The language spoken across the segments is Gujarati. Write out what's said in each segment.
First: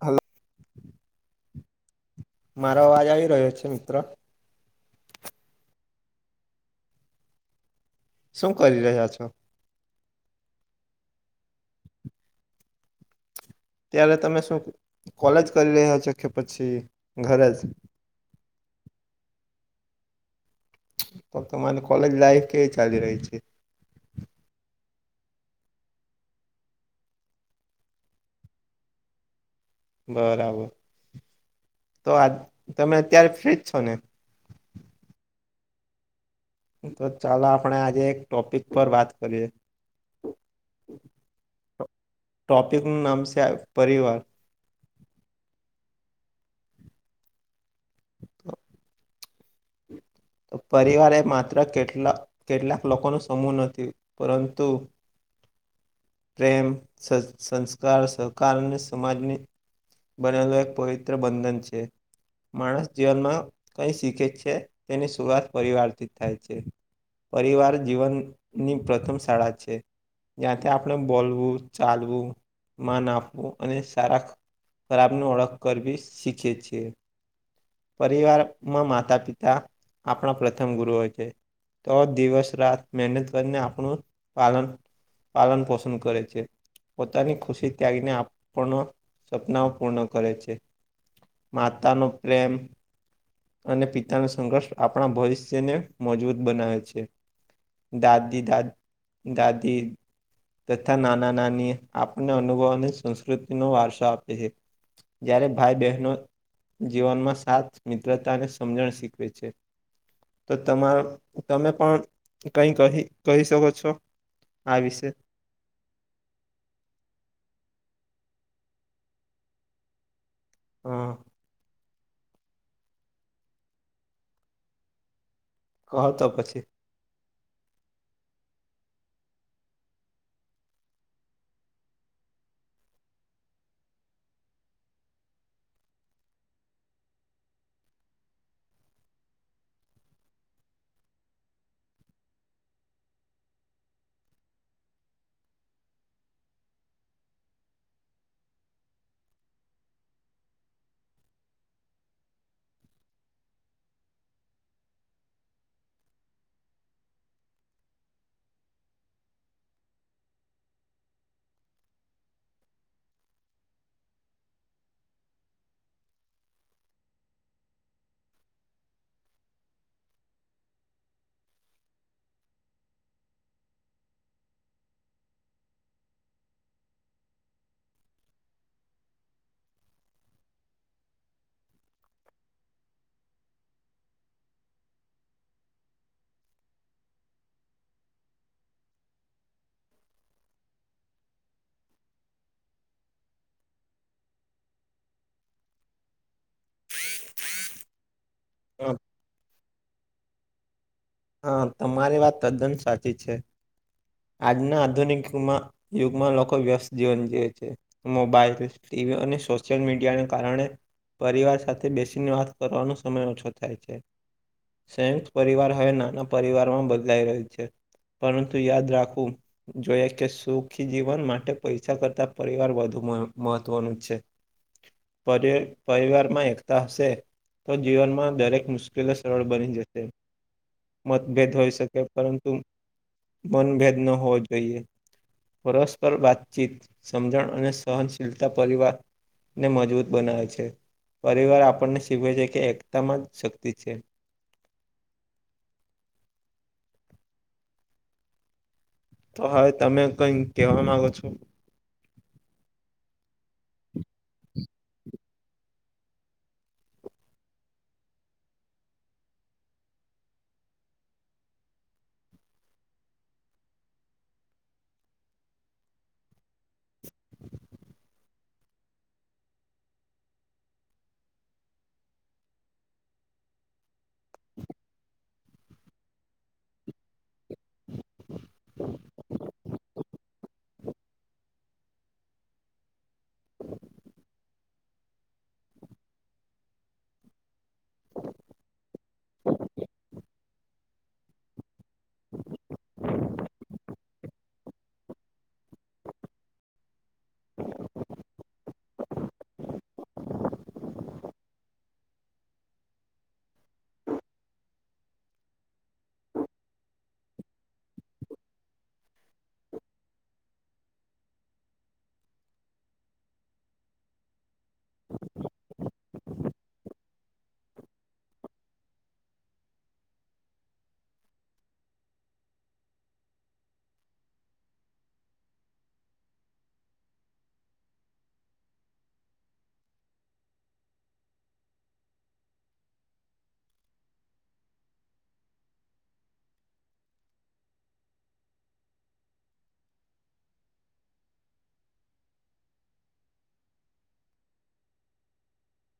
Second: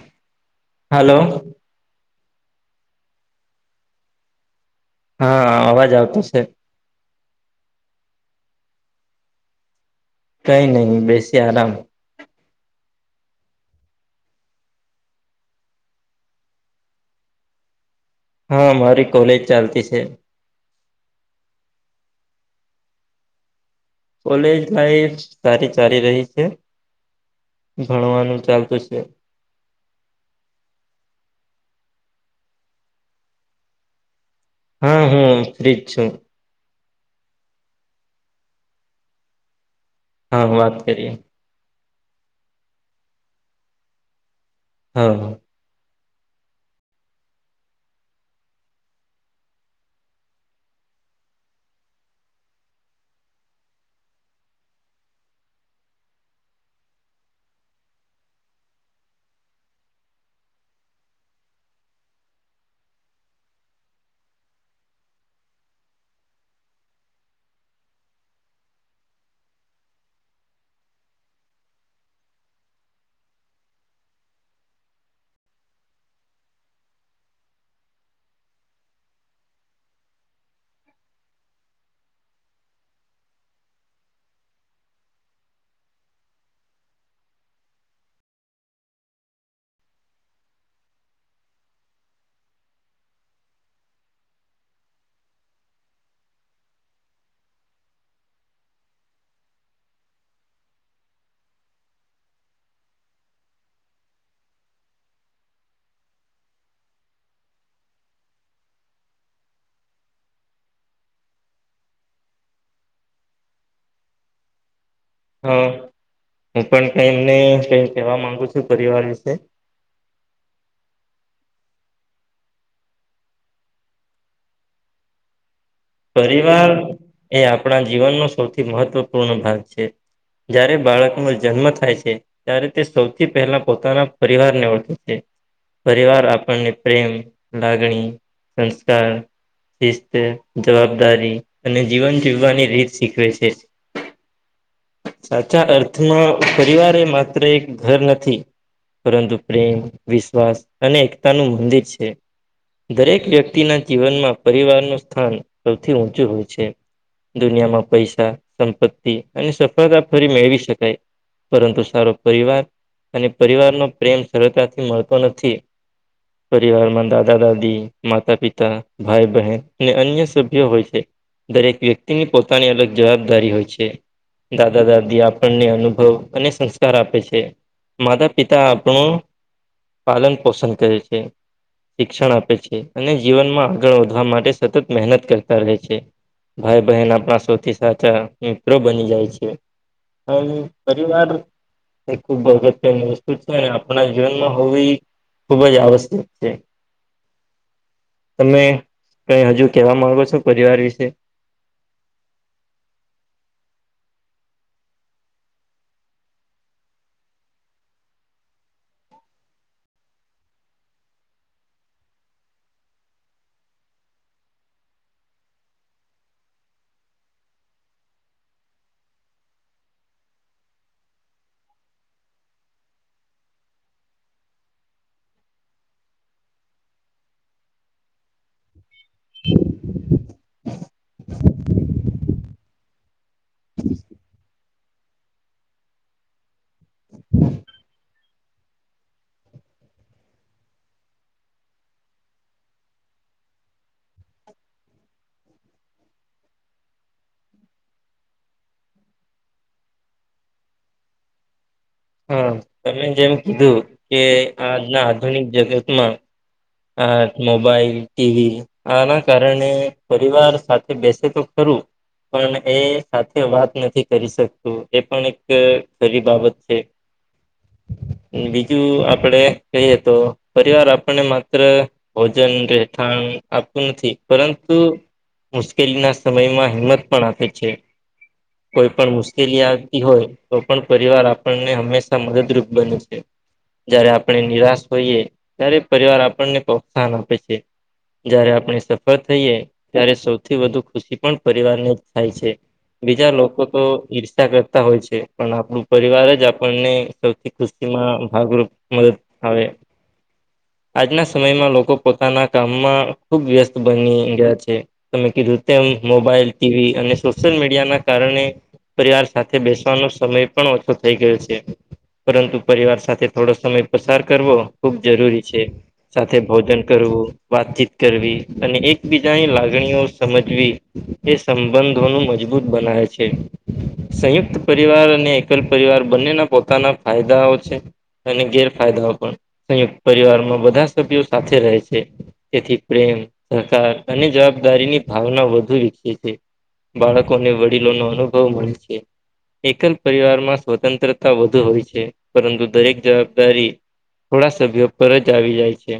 હલો. હલો. મારો અવાજ આવી રહ્યો છે મિત્ર. હા અવાજ આવતો છે. શું કરી રહ્યા છો. કઈ નહીં બેસી આરામ ત્યારે તમે શું કોલેજ કરી રહ્યા છો કે પછી ઘરે જ. હા મારી કોલેજ ચાલતી છે. તો તમારે કોલેજ લાઈફ કેવી ચાલી રહી છે. કોલેજ લાઈફ સારી ચાલી રહી છે ભણવાનું ચાલતું છે. બરાબર તો આ તમે અત્યારે ફ્ર્રી જ છો ને? હા, હું ફ્રી જ છું. તો ચાલો આપણે આજે એક ટોપિક પર વાત કરીએ. હા વાત કરીએ. ટો-ટોપિક નું નામ સે પરિવાર. હા. [unintelligible] તો પરિવાર એ માત્ર કેટલા કેટલાક લોકો નો સમૂહ નથી પરંતુ પ્રેમ સા સંસ્કાર સહકાર અને સમાજની બનેલું એક પવિત્ર બંધન છે. માણસ જીવનમાં કઈ શીખે છે તેની શરૂઆત પરિવાર થી જ થાય છે. પરિવાર જીવન ની પ્રથમ શાળા છે. જ્યાંથી આપણે બોલવું ચાલવું માન આપવું અને સારા ખરાબને ઓળખ કરવી શીખે છે. પરિવારમાં માતા પિતા આપણા પ્રથમ ગુરુ હોય છે. તો દિવસ રાત મહેનત કરીને આપણું પાલન પાલન પોષણ કરે છે. પોતાની ખુશી ત્યાગી ને આપણ નો સપનાઓ પૂર્ણ કરે છે. માતાનો પ્રેમ અને પિતાનો સંઘર્ષ આપણા ભવિષ્યને મજબૂત બનાવે છે. દાદી, દાદ, દાદી તથા નાના નાની આપણ ને અનુભવ અને સંસ્કૃતિનો વારસો આપે છે. જ્યારે ભાઈ બહેનો જીવનમાં સાથ મિત્રતાને સમજણ શીખવે છે. તો તમારો તમે પણ કંઈ કહી-કહી શકો છો આ વિશે. હા, હું પણ કઈ એમને કઈ કહેવા માંગુ છું પરિવાર વિશે. હા. કહો તો પછી પરિવાર એ આપણા જીવનનો સૌથી મહત્વપૂર્ણ ભાગ છે. જયારે બાળકનો જન્મ થાય છે. ત્યારે તે સૌથી પહેલા પોતાના પરિવાર ને ઓળખે છે. પરિવાર આપણને પ્રેમ, લાગણી, સંસ્કાર શિસ્ત, જવાબદારી અને જીવન જીવવાની રીત શીખવે છે. સાચા અર્થમાં પરિવાર એ માત્ર એક ઘર નથી. પરંતુ પ્રેમ વિશ્વાસ અને એકતાનું મંદિર છે. દરેક વ્યક્તિના જીવનમાં પરિવારનું સ્થાન સૌથી ઊંચું હોય છે. દુનિયામાં પૈસા, સંપત્તિ અને સફળતા ફરી મેળવી શકાય પરંતુ સારો પરિવાર અને પરિવાર નો પ્રેમ સરળતાથી મળતો નથી. પરિવારમાં દાદા-દાદી, માતા-પિતા, ભાઈ- બહેન ને અન્ય સભ્યો હોય છે, દરેક વ્યક્તિની પોતાની અલગ જવાબદારી હોય છે. દાદા-દાદી આપણને અનુભવ અને સંસ્કાર આપે છે. માતા-પિતા આપણું પાલન પોષણ કરે છે. શિક્ષણ આપે છે, અને જીવનમાં આગળ વધવા માટે સતત મહેનત કરતા રહે છે. ભાઈ-બહેન આપણા સોથી સાચા મિત્રો બની જાય છે. અને પરીવાર એ ખુબ અગત્યની વસ્તુ છે. આપણા જીવનમાં હોવી ખુબ જ આવશ્યક છે. તમે કઈ હજુ કેવા માંગો છો પરિવાર વિશે? હા, તમારી વાત તદ્દન સાચી છે, આજના આધુનિક માં યુગમાં લોકો વ્યસ્ત જીવન જીવે છે. મોબાઈલ, ટીવી અને સોશિયલ મીડિયાને કારણે પરિવાર સાથે બેસીને વાત કરવાનો સમય ઓછો થાય છે. સંયુક્ત પરિવાર હવે નાના પરિવારમાં બદલાઈ રહ્યો છે. પરંતુ યાદ રાખવું જોયએ કે સુખી જીવન માટે પૈસા કરતા પરિવાર વધુ મહત્વનું છે. પર પરિવારમાં એકતા હશે તો જીવનમાં દરેક મુશ્કેલી સરળ બની જશે. મતભેદ હોઈ શકે, પરંતુ મનભેદ ન હોવો જોઈએ. પરસ્પર વાતચીત, સમજણ અને સહનશીલતા પરિવાર ને મજબૂત બનાવે છે. પરિવાર આપણને શીખવે છે કે એકતામાં જ શક્તિ છે. તો હવે તમે કઈક કેવા માંગો છો? હા તમે જેમ કીધું કે આજના આધુનિક જગતમાં આ મોબાઈલ, ટીવી આના કારણે પરિવાર સાથે બેસે તો ખરું પણ એ સાથે વાત નથી કરી શકતું એ પણ એક ખરી બાબત છે. [inaudible] બીજું આપડે કહીએ તો પરિવાર આપણ ને માત્ર. ભોજન, રહેઠાણ આપતું નથી પરંતુ મુશ્કેલીના સમયમાં હિંમત પણ આપે. છે કોઈ પણ મુશ્કેલી આવતી હોય તો પણ પરિવાર આપણે હમેશા મદદરૂપ બને છે જ્યારે આપણે નિરાશ હોઈએ ત્યારે પરિવાર આપણે પ્રોત્સાહન આપે છે જ્યારે આપણે સફળ થઈએ ત્યારે સૌથી વધુ ખુશી પણ પરિવારને જ થાય છે બીજા લોકો તો ઈર્ષા કરતા હોય છે. પણ આપણું પરિવાર જ આપણને સૌથી ખુશીમાં ભાગરૂપ મદદ આવે. આજના સમયમાં લોકો પોતાના કામમાં ખુબ વ્યસ્ત બની ગયા છે. તમે કીધું તેમ મોબાઈલ, ટીવી અને સોશિયલ મીડિયાના કારણે પરિવાર સાથે બેસવાનો સમય પણ ઓછો થઈ ગયો છે. પરંતુ પરિવાર સાથે થોડો સમય પસાર કરવો ખુબ જરૂરી છે. સાથે ભોજન કરવું વાતચીત કરવી અને એકબીજાની લાગણીઓ સમજવી એ સંબંધોનું મજબૂત બનાવે છે. [inaudible] સંયુક્ત પરિવાર અને એકલ પરિવાર બંનેના પોતાના ફાયદાઓ છે. અને ગેરફાયદા પણ સંયુક્ત પરિવારમાં બધા સભ્યો સાથે રહે છે. તેથી પ્રેમ, સહકાર અને જવાબદારીની ભાવના વધુ વિકસે છે. બાળકોને વડીલો નો અનુભવ મળે છે. એકલ પરિવારમાં સ્વતંત્રતા વધુ હોય છે પરંતુ દરેક જવાબદારી થોડા સભ્યો પર જ આવી જાય છે.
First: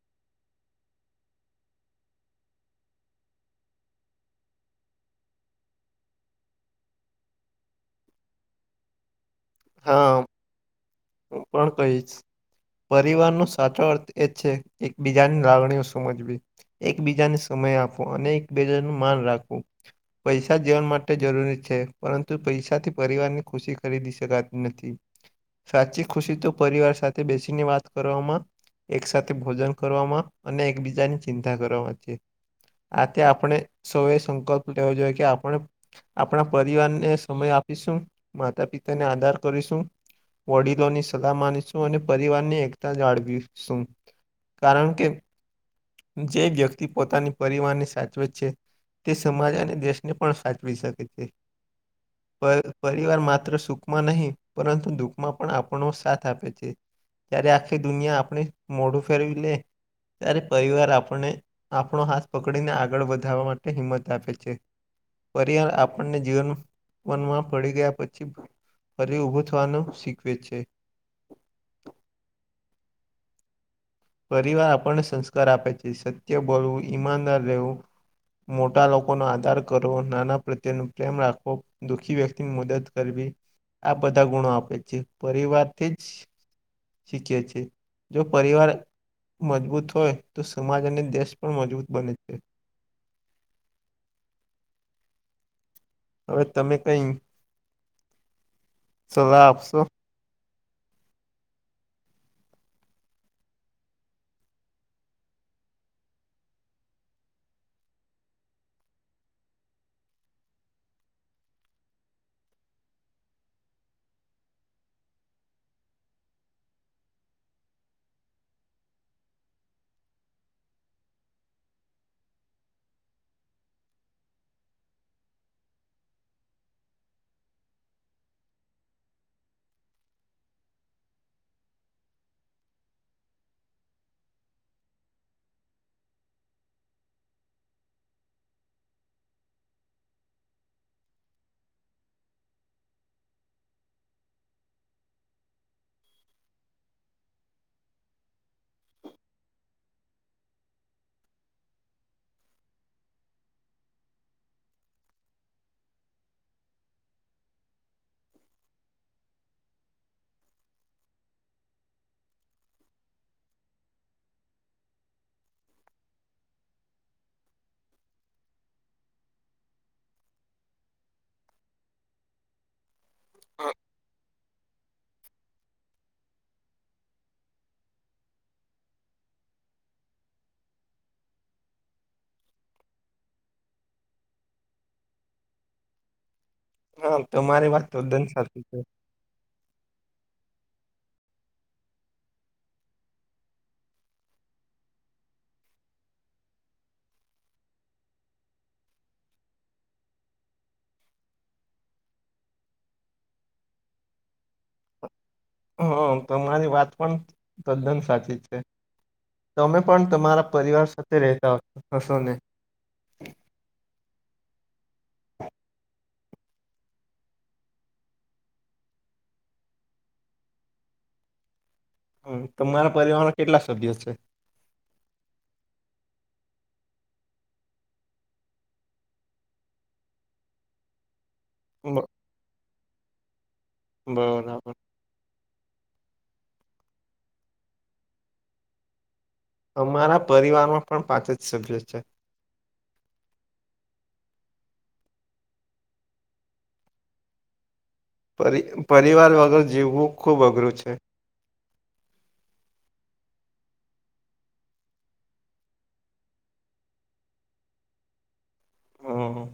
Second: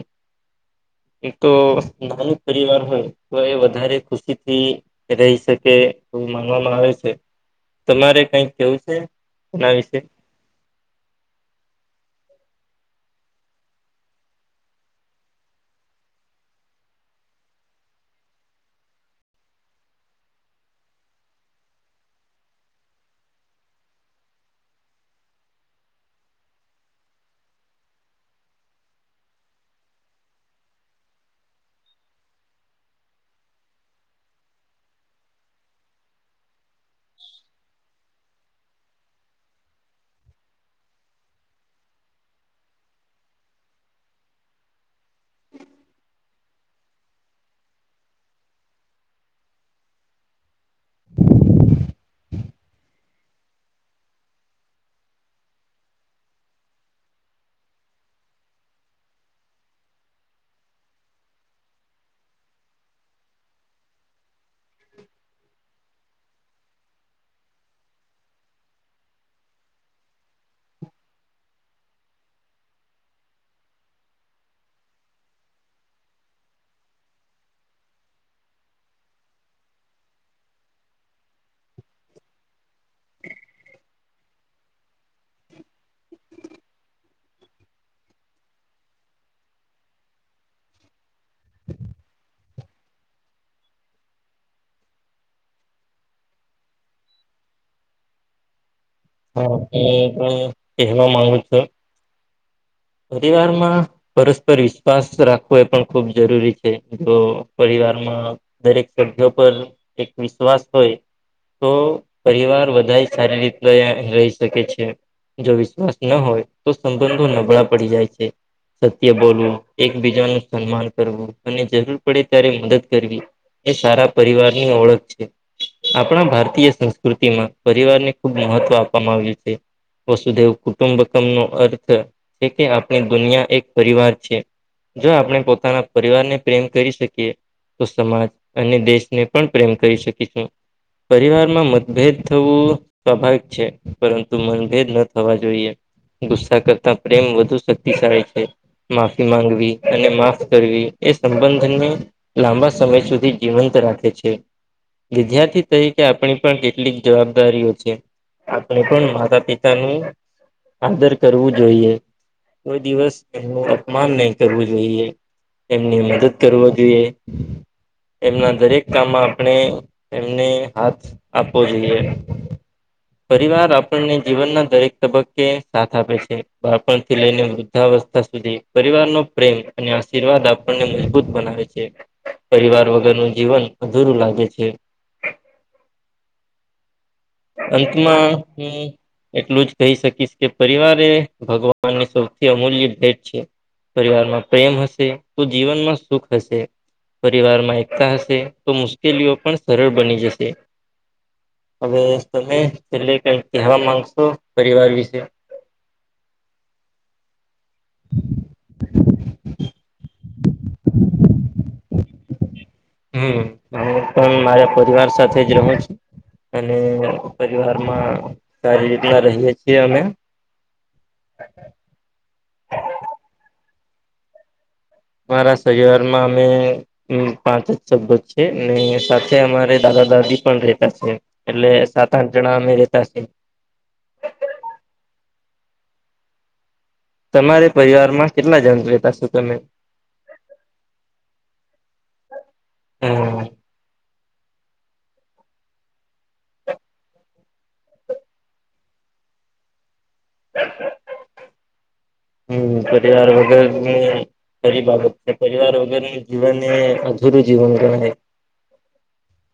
તો નાનું પરિવાર હોય તો એ વધારે ખુશીથી રહી શકે એવું માનવામાં આવે છે, તમારે કઈક કેવું છે. એના વિશે. હૂ પણ કહીશ. પરિવારનો સાચો અર્થ એ જ છે એક બીજાની લાગણીઓ સમજવી. એકબીજાને સમય આપવો અને એકબીજાનું માન રાખવું. પૈસા જીવન માટે જરૂરી છે પરંતુ પૈસા થી પરિવારની ખુશી ખરીદી શકાતી નથી. સાચી ખુશી તો પરિવાર સાથે બેસીને વાત કરવામાં એક સાથે ભોજન કરવામાં અને એકબીજાની ચિંતા કરવાવામાં છે. આ તે આપણે સૌ એ સંકલ્પ લેવો જોઈએ કે આપણે આપણા પરિવારને સમય આપીશું, માતા પિતાને આદર કરીશું. વડીલોની સલાહ માનીશું અને પરિવારની એકતા જાળવીશું. કારણ કે જે વ્યક્તિ પોતાની પરિવારની સાચવેત છે. તે સમાજ અને દેશને પણ સાચવી શકે છે. પર પરિવાર માત્ર સુખમાં નહીં પરંતુ દુઃખ માં પણ આપણો સાથ આપે છે, ત્યારે આખી દુનિયા આપણે મોઢું ફેરવી લે. ત્યારે પરિવાર આપણને આપણો હાથ પકડીને આગળ વધારવા માટે હિંમત આપે છે. પરિવાર આપણને જીવન વનમાં પડી ગયા પછી. ફરી ઉભો થવાનું શીખવે છે. પરિવાર આપણને સંસ્કાર આપે છે, સત્ય બોલવું ઈમાનદાર રહેવું. મોટા લોકોનો આદર કરવો, નાના પ્રત્યે ન પ્રેમ રાખવો. દુઃખી વ્યક્તિની મદદ કરવી આ બધા ગુણો આપે છે, પરિવારથી જ. શીખે છે, જો પરીવાર મજબૂત હોય તો સમાજ અને દેશ પણ મજબૂત બને છે. હવે તમે કઈ. સલાહ હા હું આપશો? તો કહેવા માંગુ છું. પરિવાર માં પરસ્પર વિશ્વાસ રાખવો એ પણ ખૂબ જરૂરી છે, જો પરિવારમાં. દરેક સભ્યો પર એક વિશ્વાસ હોય. તો પરિવાર વધારે સારી રીતના રહ્યા રહી શકે છે. જો વિશ્વાસ ન હોય તો સંબંધો નબળા પડી જાય છે. સત્ય બોલવું, એકબીજા નુ સન્માન કરવું અને જરૂર પડે ત્યારે મદદ કરવી. એ સારા પરિવારની ઓળખ છે. આપણા ભારતીય સંસ્કૃતિમાં પરિવારને ખુબ મહત્વ આપવામાં આવ્યું છે. વસુદેવ કુટુંબકમ નો અર્થ છે કે આપણી દુનિયા એક પરિવાર છે. જો આપણે પોતાના પરિવારને પ્રેમ કરી શકીએ, તો સમાજ અને દેશને પણ પ્રેમ કરી શકીશું. પરિવારમાં મતભેદ થવું. સ્વાભાવિક છે, પરંતુ મનભેદ ન થવા જોઈએ ગુસ્સા કરતા પ્રેમ વધુ શક્તિશાળી છે. માફી માંગવી અને માફ કરવી એ સંબંધને લાંબા સમય સુધી જીવંત રાખે છે. વિદ્યાર્થી તરીકે આપણી પણ કેટલીક જવાબદારીઓ છે. આપણે પણ માતા પિતાનું આદર કરવું જોઈએ. કોઈ દિવસ એમનું અપમાન નહી કરવું જોઈએ. એમની મદદ કરવા જોઈએ. એમના દરેક કામમાં આપણે એમને હાથ આપવો જોઈએ. પરિવાર આપણને જીવનના દરેક તબક્કે સાથ આપે છે. બાપણથી લઈને વૃદ્ધાવસ્થા સુધી પરિવારનો પ્રેમ અને આશીર્વાદ આપણને મજબૂત બનાવે છે. પરિવાર વગરનું જીવન અધૂરું લાગે છે. હા, તમારી વાત તદન અંતમાં સાચી છે. હું એટલું જ કહી શકીશ કે પરિવાર એ ભગવાનની સૌથી અમૂલ્ય ભેટ છે. પરિવારમાં પ્રેમ હશે તો જીવનમાં સુખ હશે. પરિવારમાં એકતા હશે તો મુશ્કેલીઓ પણ સરળ બની જશે. હવે તમે છેલ્લે કઈ કહેવા માંગશો પરિવાર વિશે. હા તમારી વાત પણ તદ્દન સાચી છે, તમે પણ તમારા પરિવાર સાથે રહેતા હશોને. હમ્મ, હું પણ મારા પરિવાર સાથે જ રહું છું. અને પરિવારમાં સારી રીતના રહીએ છીએ અમે. હમ્મ તમારા પરિવારમા કેટલા સભ્યો છે. મારા સઈઆરમાં અમે પાંચ સભ્ય છે ને સાથે અમારે દાદા દાદી પણ રહેતા છે. એટલે બ સાત આઠ જણા અમે રેતા છીએ. બરાબર. તમારે પરિવારમાં કેટલા જણ રેતા શો તમે. અમારા પરિવારમાં પણ પાંચ જ સભ્યો છે. હમ્મ. પરિ પરિવાર વગર જીવવું ખૂબ અઘરું છે. હમ્મ પરિવાર વગર હમ્મ. ખરી બાબત છે પરિવાર વગર જીવનને અધૂરું જીવન ગણાય. હા.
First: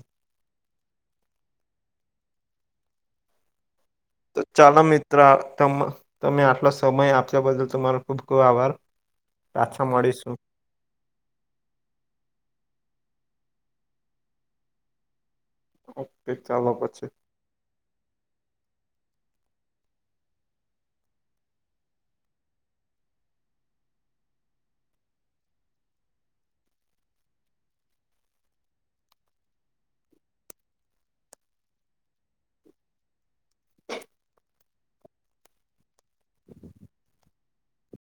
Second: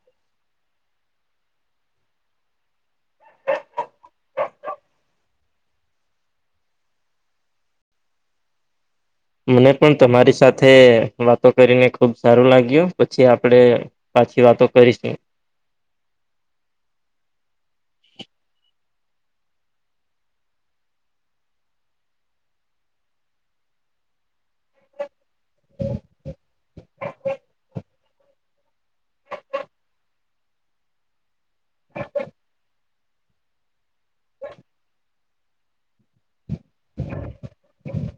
તો ચાલ મિત્ર તમ તમે આટલો સમય આપલા બદલ ત ખૂબ-ખૂબ આભાર. મને પાછા પણ મળીશું તમારી સાથે સાથે વાતો કરીને ખુબ સારું લાગ્યું પછી આપણેે પાછી વાતો કરીશું. ઓકે ચાલો પછી. [inaudible] [inaudible] [inaudible] [inaudible]